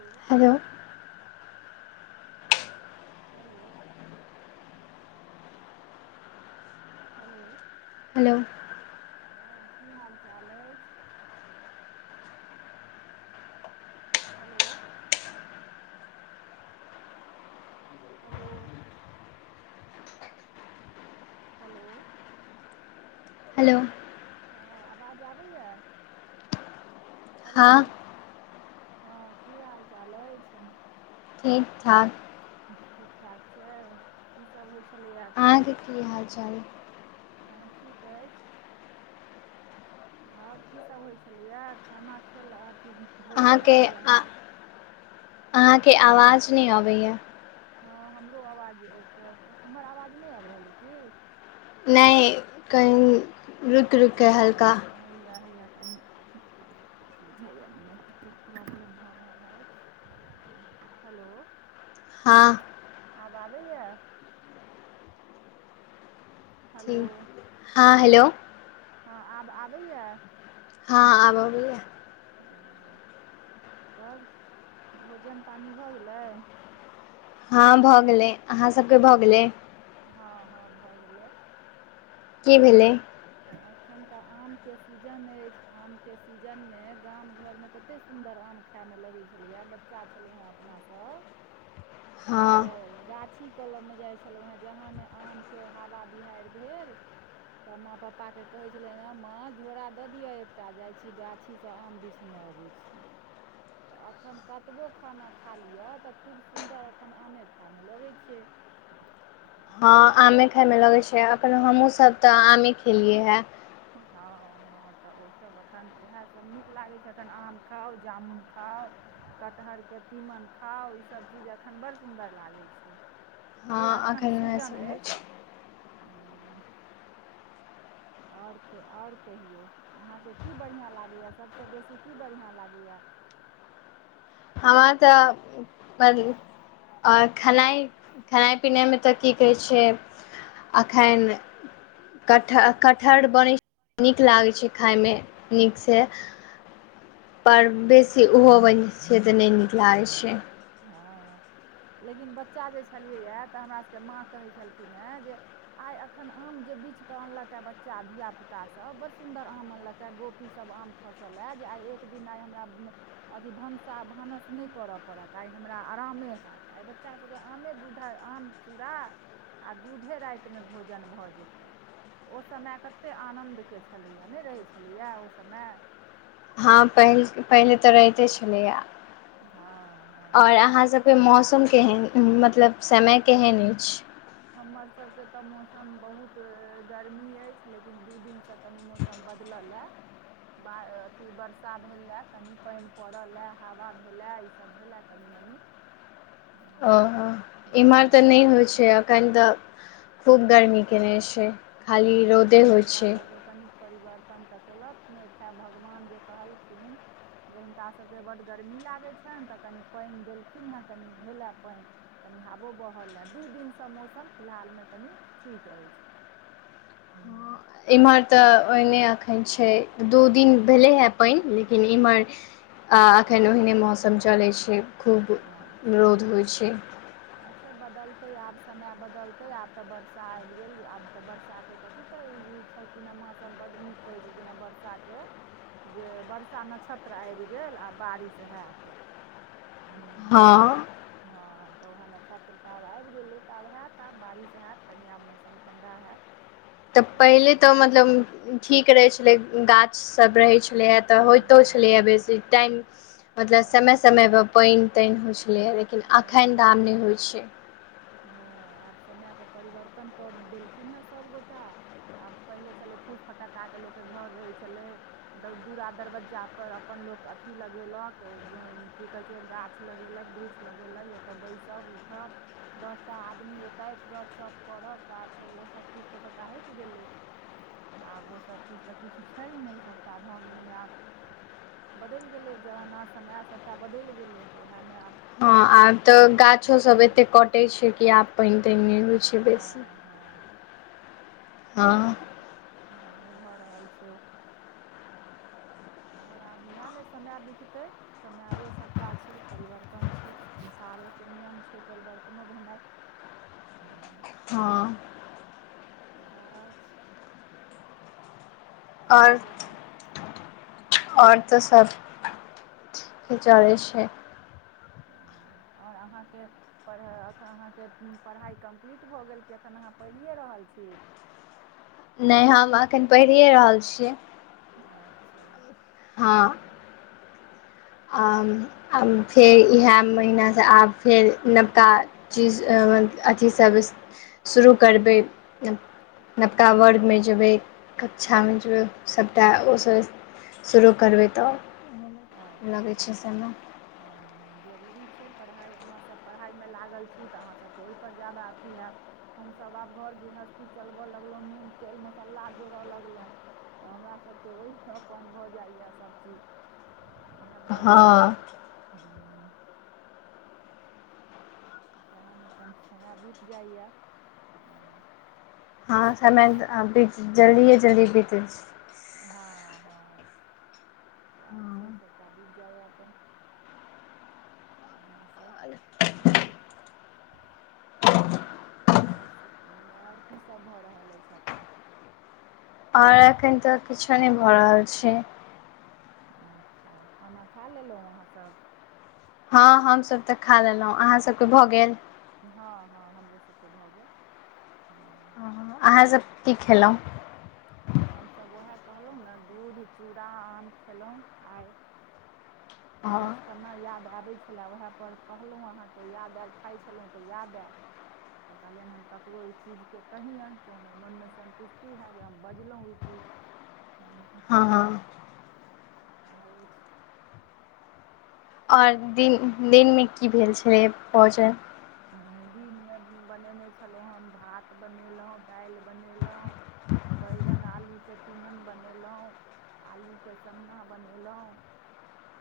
हलो। Hello. Hello hello hello हँ की हाल चाल अइछ। हलो हलो हलो हेलो हँ अबाज आबैया। हलो हँ हँ की हाल -चाल अइछ। ठीक -ठाक ठीक -ठाक छै की सब होय छेलैया अखन। अहाँके की हाल- चाल। हँ ठीक अइछ। और की सब होय छेलैए खाना खलए अथी। भोजन भऽ अहाँके गेलै अहाँसँ आ-अहाँके अवाज नै अबैया। हँ हमरो अवाज क-क हमर अवाज नै आइब रहल अइ की। नै कही। एक मिनट हइया- हइया कनि। बुझैया नेटके प्रॉब्लम भऽ रहल अइछ। हँ हेलो। हँ। आब आबैया। हलो ठीक हँ हेलो हँ आब आबैया। हँ आब अबैया। हँ तब भोजन पानि भऽ गेलै। हँ भऽ गेलै आहाँ सब के भऽ गेलै। हँ हँ भऽ गेलै। की भेलै। एखन तऽ आमके सीजन अइछ आमके सीजनमे गाम घरमे तते सुन्दर आम खा खाए मे लगै छेलैय बच्चा छेलौ हेँ अपना सब। हँ तऽ गाछी कलम मे जाइ छेल हेंँ जहाँ ने आमके हवा बिहैर भेल। तऽ माँ पापा के कहेै छेलियैन हेंँ माँ झोरा दऽ दियअ एकटा जाइ छी गा छीसँ आम बिछने अबै छी। तऽ एखन कतबो खाना खा लिअ तऽ खूब सुन्दर एखन आमे खायइमे लगै छै। हँ आमे खाय मे लगेै छै अखन हमहूँ सब तऽ आमे खेलियै हेंँ। हँ। हँ तऽ ओसभ एखन ओएह सब नीक लागै छैय एखन आम खाउ, जामुन खाउ। कटहरके तीमन खाउ इसभ चीज एखन बडड सुन्दर लागै छैय। हँ जे एखन सीजन अछि। उएहसभ आओर आओर कहियौ अहाँके की बढ़िआँ लागैए, सभसँ बेसी की बढ़िआँ लागैए। हम तऽ ब और खेनाइ खेनाइ पिनाइमे तऽ की कहै छैय एखन कट कटहर बनैत छैय नीक लागैत छैय खायमे नीकसँ। पर अच्छा बेसी ओहो बनै छैय तऽ नय नीक लागैत छै। हँ लेकिन बच्चा जे छलियैए तऽ हमरासभके माँ कहै छलखिन हे जे आइ एखन आम जे बिछकेऽ अनलक ह बच्चा धियापुतासभ, बड़ सुन्दर आम अनलक ह गोपीसभ आम खसलए जे आइ एक दिन आइ हमरा अथी भनसा भानस नहि कर पड़त, आइ हमरा आरामे हैत। आइ बच्चाभके आमे दूध आ आम चूड़ा आ दूधे रातिमे भोजन भऽ जेतै। ओ समय कतेक आनन्दके छलैएा नहि रहै छलैए ओ समय। हँ प पहिले तऽ रहिते छलैया। हँ हँ आओर अहाँ सब मौसम केहन मतलब समय केहन अछि। हमर सभके तऽ मौसम बहुत गर्मी अछि लेकिन दू दिन सँ कनि मौसम बदललए। बा अथी वर्षा भेलए, कनि पानि पड़लए, हवा भेलए, ईसभ भेलए कनि मनि। ओ इमर हँ तऽ नहि लेकिन होइ छै अ खनि तऽ खूब गर्मी केने छैय, खाली रौदे नहि होइ हमरा छैय। सभके कनिक परिवर्तन तऽ केलथि ने, तैं भगवान जे कहलखिन जे हिनका सभके बड्ड गर्मी लागैत छनि तऽ कनि पाइन देलखिन हे कनि भेले पाइन। कनि हाबो बहल हए, दू दिनसँ मौसम फिलहालमे कनि ठीक रहय छैय। हूँ। एम्हर तऽ ओहिने एखन छैय, दू दिन भेलै हे पइन लेकिन एम्हर आ एखन ओहिने मौसम चलै छैय। अच्छा। अच्छा बदलतै आब समय बदलतै आब तऽ वर्षा आबि गेल आब तऽ वर्षाके कथी कयल छलखिन हेँ माँ सब बड्ड नीक कहै छलखिन हेँ बरषा के। जे वर्षा नक्षत्र आबि गेल आब बारिश हैत। हूँ तऽ हँ। हँ तऽ ओह नक्षत्र तऽ आब आबि गेलै तऽ आब हैत आब बारिश हैत कनि आब मौसम ठण्डा हैत। तऽ पहिले तऽ मतलब ठीक रहै छलै गाछसभ रहै छलै हँ। तऽ होइतो छलै ह हँ बेसी, टाईम मतलब हँ समय-समय पर पइन तानि होइ छलै। हँ- हँ। हां आब समय के परिवर्तन कऽ देलखिन हे सब गोटा। आब पहिले छलै फूस-फटक्का के लोक के घर रहै छलै। द दूरा दरवज्जा पर अपन लोक अथी लगेलक ग की कहै छै गाछ लगेलक वृछ लगे-लगे ओतऽ बैसब उठब। दस टा आदमी अयतैथ गपशप करब तऽ आब सब ओसब चीज तऽ सभटा हैट गेलै। तऽ आब ओसब चीज तऽ किछु छै नै सबटा भऽ गेलै आब बदैल गेलै जमाना समय सबटा बदैल गेलै तऽ वएहमे आब हँ आब तऽ गाछो सब एते कटे छैय कि आब पाइन ताइन हँ- हँ हँ तऽ सभ नहि भऽ रहल छैय। आओर आब इएह ने समय बिततै। समयै सबटा छै, परिवर्तन छै, संसारेके नियम छै परिवर्तनो भेनाइ। हँ। उहाए छैय। आओर कहियौ। आओर तऽ सब ठीकै चलै छैय। हाँ आओर अहाँके। पढ़ाए एखन अहाँके उ पढ़ाइ कम्प्लीट भऽ गेल कि एखन अहाँ पैढ़िए रहल छी। नै हम अखन पढ़ियै रहल छियै। अच्छा। हाँ। आम-आम फेर इहाए महिनासँ आब फेर नवका चीज अथी सब शुरू करबै, नवका वर्ग में जेबै, कक्षा में जेबै। अच्छा सभटा ओसँ शुरू करबै तऽ। लगै अच्छा छै समय हां-हां। जरूरी छै पढ़ाई, अहाँसभ पढ़ाइमे लागल छी, तऽ अहाँसभके ओहिपर ज्यादा अथि हैत। हमसब आब घर गृहस्थी चलबय लगलहुँ, नून, तेल मसाला जोड़य लगलहुँ। तऽ हमरा सभके ओहिसँ अपन भऽ जाइये सभ चीज। उएह भऽ हँ जाइत छै तऽ हुं। सएहमे अपन समय बीत जाइए। हँ समय अभी जल्दिए- जल्दी बीतै छै। हां-हां साएह छै सबटा बीत जायया अपन। इहाए सब। हू आओर सु, आओर कीसभ भऽ रहल अछि एखन। आओर एखैन तऽ कुछौ नहि भऽ रहल छैय। अच्छा खाना खा लेलौ अहाँसब। हँ हमसभ तऽ खा लेलहुँ, अहाँ सबके भऽ गेल। हँ-हँ हमरो सबके भऽ गेल। अहाँ सब की खेलौ? हमसब उएह कहलहु ने, दूध, चूड़ा, आम खेलहुं आइ। तऽ हँ बचपना याद आबै छलए, उएहपर कहलहुँ अहाँकेँ याद आयल, खाइ छलहुँ तऽ याद आयल। तऽ कहलियनि हम ककरो ई चीजकेँ कहियनि जे हमर मोनमे सन्तुष्टि हएत जे हम बजलहुँ ई चीज हुँ। हँ हँ। हँ अइछ। आओर दिन दिनमे की भेल छलै भोजन। दिनमे बनेने छलहुँ हम भात बनेलहु, दालि बनेलहुँ बैगन आलूके तीमन बनेलहुँ आलूके सन्ना बनेलहुँ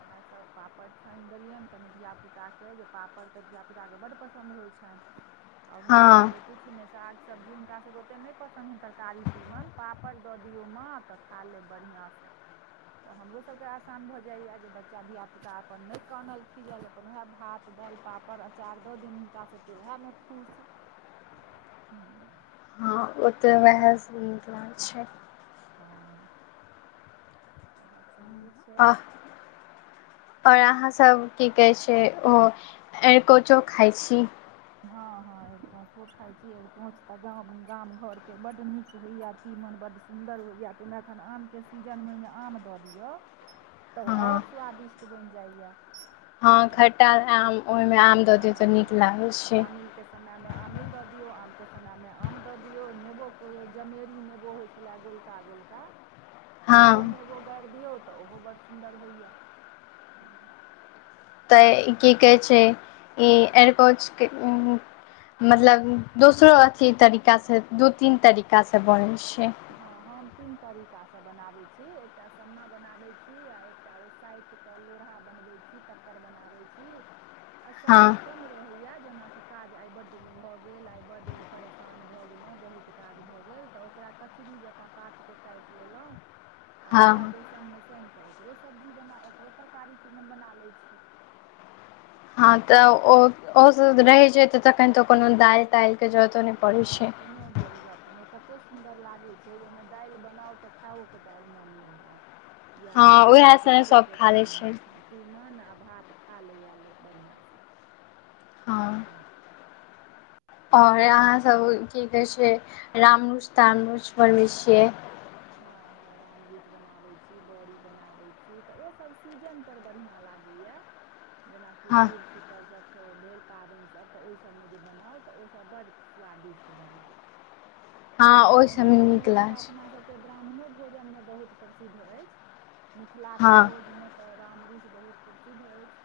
उएहे सब पापड़ छानि देलियनि कनि धिया पुताके जे पापड़ तऽ धिया पुता के बड पसन्द पसन्द होइ छन। आओर हँ हुनकासभके किछु नहि साग सब्जी हुनकासभके ओतेक नहि पसन्द हेतनि तरकारी तीमन पापड़ दऽ दियौ माँ तऽ खा लेब बढ़िआँसँ। तऽ हमरो सब के आसान भऽ जाइए जे बच्चा धियापुता अपन नै कानल- खिजल अपन उहे भात, दैल। पापड़ आचार दऽ दियौ हुनका सबके ओएह मे खुश। हँ ओतऽ वएहसँ निक लागै छै। हँ ओएह सब [unintelligible] अह और आहाँ सब की कहै छै ओ एरकोचो खाइ छी। हँ हँं एरकोचो खाय छी एरकोंच तऽ गाम -गाम घर के बड़ नीक होइया तीमन बड सुन न्दर होया तैय मे अखन ओहिमे एखन आमके सीजनमे ओहिमे आम दऽ दियौ। तऽ और हँ स्वादिष्ट बैन जायया। हँ खट्टा आम ओय मे आम दऽ दियौ तऽ नीक लागै छै। समय मे आमिल दऽ दियो आम के समय मे आम दऽ दियो नेबो के जमेरी नेबो होय छै छेला गोलका -गोलका ओहो हँ नेबो गाइर दियौ तऽ ओहो बड़ सुन्दर होय या। तऽ की कहै छै ई एरिकोच के उं हूँ। मतलब दोसरो अथी तरीका सँ दू तीन तरीका सँ बनै छै। हँ हम तीन तरीका सँ बनाबै छी एकटा सन्ना बनाबै छी आ एक एकटा ओ सैट कऽ लोरहा बनबेै छी तक्कर बनाबेै छी आ हँ समेय कम रहैया जेनाकि काज आय बड भऽ गेल आय बड परेशान भए गेलों बहुत काज भऽ गेल तऽ ओकरा कचरी जेंका पात के काइट लेलौ आ ओकरा हँ बेसन बेसन मे सैन कऽ ओकरो सब्जी बना ओकरो तरकारी तीमन बना लेै छी। हँ तऽ ओ -ओ सब रहेै छै तऽ तखन तो कोनो दाईल- ताईल के जरूरत हँ कूनो जरूरत। [unintelligible] तते सुन्दर लागै छै जे ओय मे दैल बनाउ तऽ खेएओ के दाइल मोन नै हेऽत। जा आय हँ तऽ उएह सने एरिकोचे सभ के खा लै छै हूँ। तीमन आ भात खा लैए लोक बढ़िआंसँ। हँ। और आहाँ सब की कहै छै रामरुच -तामरुच बनबै छियै। हँ हँ राम रुइच बनाबै छी बड़ी बनाबै छी तऽ ओसब सीजन पर बढ़िआँ लागैया। जेनाकि हँ जुर सि तल सबसँ पर भेल पाबैन सब तऽ ओईसब मे जे बनाउ तऽ ओसब बड्ड स्वादिष्ट बनल। हँ आ ओहि ओना सभमे नीक रामरुइच तऽ लागै छै अपना सब। ब्राह्मणो भोजन मे बहुत प्रसिद्ध अइछ मिथिलाके हँ भोज मे। तऽ रामरुइच बहुत प्रसिद्ध अइछ।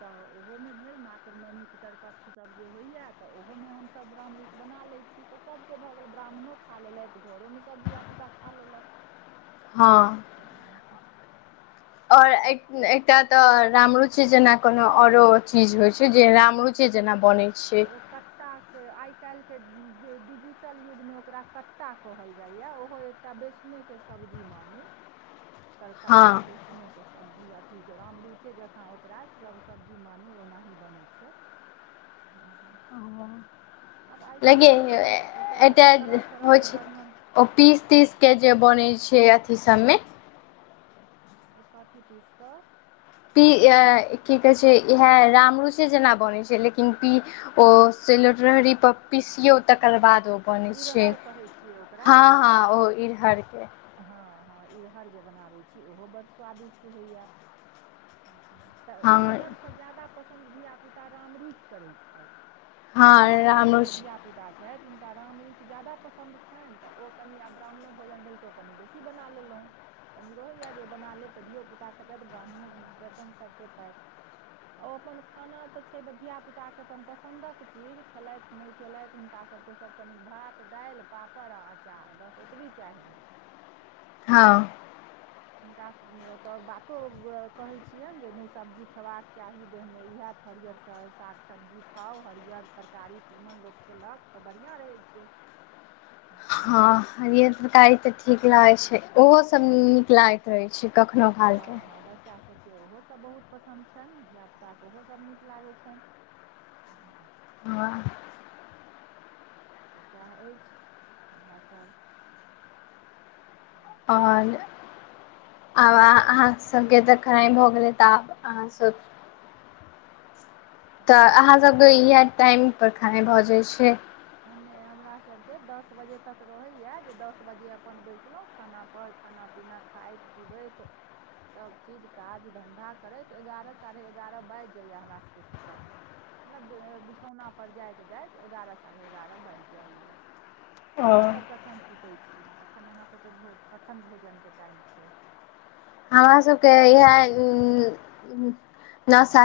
तऽ ओहोमे भेल मातृ नवमी पितृपक्ष सब जे होइया तऽ ओहोमे हम रामरुइच बना लेै छी त सब के भऽ गेल ब्राह्मणो खा लेलैथ घरो मे सब धिया पुता खा ले‌‍‌‌लक। हँ। हूँ हुँ। और एक -एकटा तऽ रामरुचिे जेना कोनो औरो चीज होय छै जे रामरुचि ‌‌‍‌जेना बनैं। ओ कट कट्टाके आय कैल्ह के जे डिजिटल युगमे ओकरा कट्टा कहल जाय या ओहो एकटा बेसने के सब्जी मानु हँ तरकारी बेस बेसने के सब्जी अथी रामरुइचे जेंकाँ ओकरा सब सब्जी मानू ओनाही बनै छै। हूँ हूँ। लगे युग मे ओकरा एटा तरह तरह हो के छै। वर्णन ओ पीस तीस के जे बन छै। अथी सब मे कथी पीस कऽ पी की कहै छै। इएह राम रुचे जेना बनै छै। लेकिन पी ओ सेलॉट लोटरी पर पीसियो तकर बाद ओ बन छै। इरहर कहै छियै ओकरा हँ हँ इरहर ओ इरहरके। हँ हँ इरहर जे बनाबै छी। ओहो बड़ स्वादिष्ट होइए। तऽ हँ ई रहरसँ ज्यादा पसन्द धियापुता रामरुचि करै छथि। हमरा हँ घरमे जे रामरूच धियापुता छथि। हु हुनका राम रूचि जादा पसन्द छनि। तऽ ओ कनि आब ब्राह्मणो भोजन भेल। तऽ ओ कनि बेसी बना लेलहुँ। कनि रहैए। जे ओ बना लेब तऽ धियोपुता खेतथि ब्राह्मणो प्रसन्नसँ खेतथि। ओ अपन खाना तऽ छै। धिय पुता के अपन पसन्दक चीज खेलथि। नहि खेलथि हुनकास सभके सभसँ नीक भात दालि पापड़ आ अँचार बस ओतबी चाहियनि। हँ। हुनका तऽ बातो कहैत छियनि। जे नहि सब्जी खयबाक चाही। देहमे इएह हथरियर साग सब्जी खाउ हरियर तरकारी तीमन लोको खेलक तऽ बढ़िया रहे छै। हूँ। [unintelligible] हँ हरियर तरकारी तऽ ठीक लागै छै। ओहो सभ हँ नीक लागैत रहै छै। कखनो कालके आ बच्चासभ के ओहो सभ बहुत पसन्द छनि। धियापुताके ओहो सभ नीक लागै छनि। वाह [unintelligible] तऽ सएह अछि। इएहसभ हू [unintelligible] आओर आओर आ। [unintelligible] सभके तक खराइ भ गेलै। तऽ आब अहाँसभ। तऽ कथी अहाँसभ त इएह टाइम पर खेनाइ भऽ जाइत छै। आ नहि हमरा सभके दस बजे तक रहैया। जे दस बजे अपन बैसलहुँ। खाना पर खाना पीना खाइत पीबैत। सभचीज काज धन्धा करैत। एगारह साढ़े एगारह बाजि जाइए हमरा सभके सुतऽमे। मतलब बि बिछौनापर जाइत जाइत एगारह साढ़े एगारह बढ़ि जाइए। ओ अहाँसभ कखन सुतै छी। कखन अहाँसभके भो कखन भोजनके टाइम छै। हमरा सब के इह नओ सा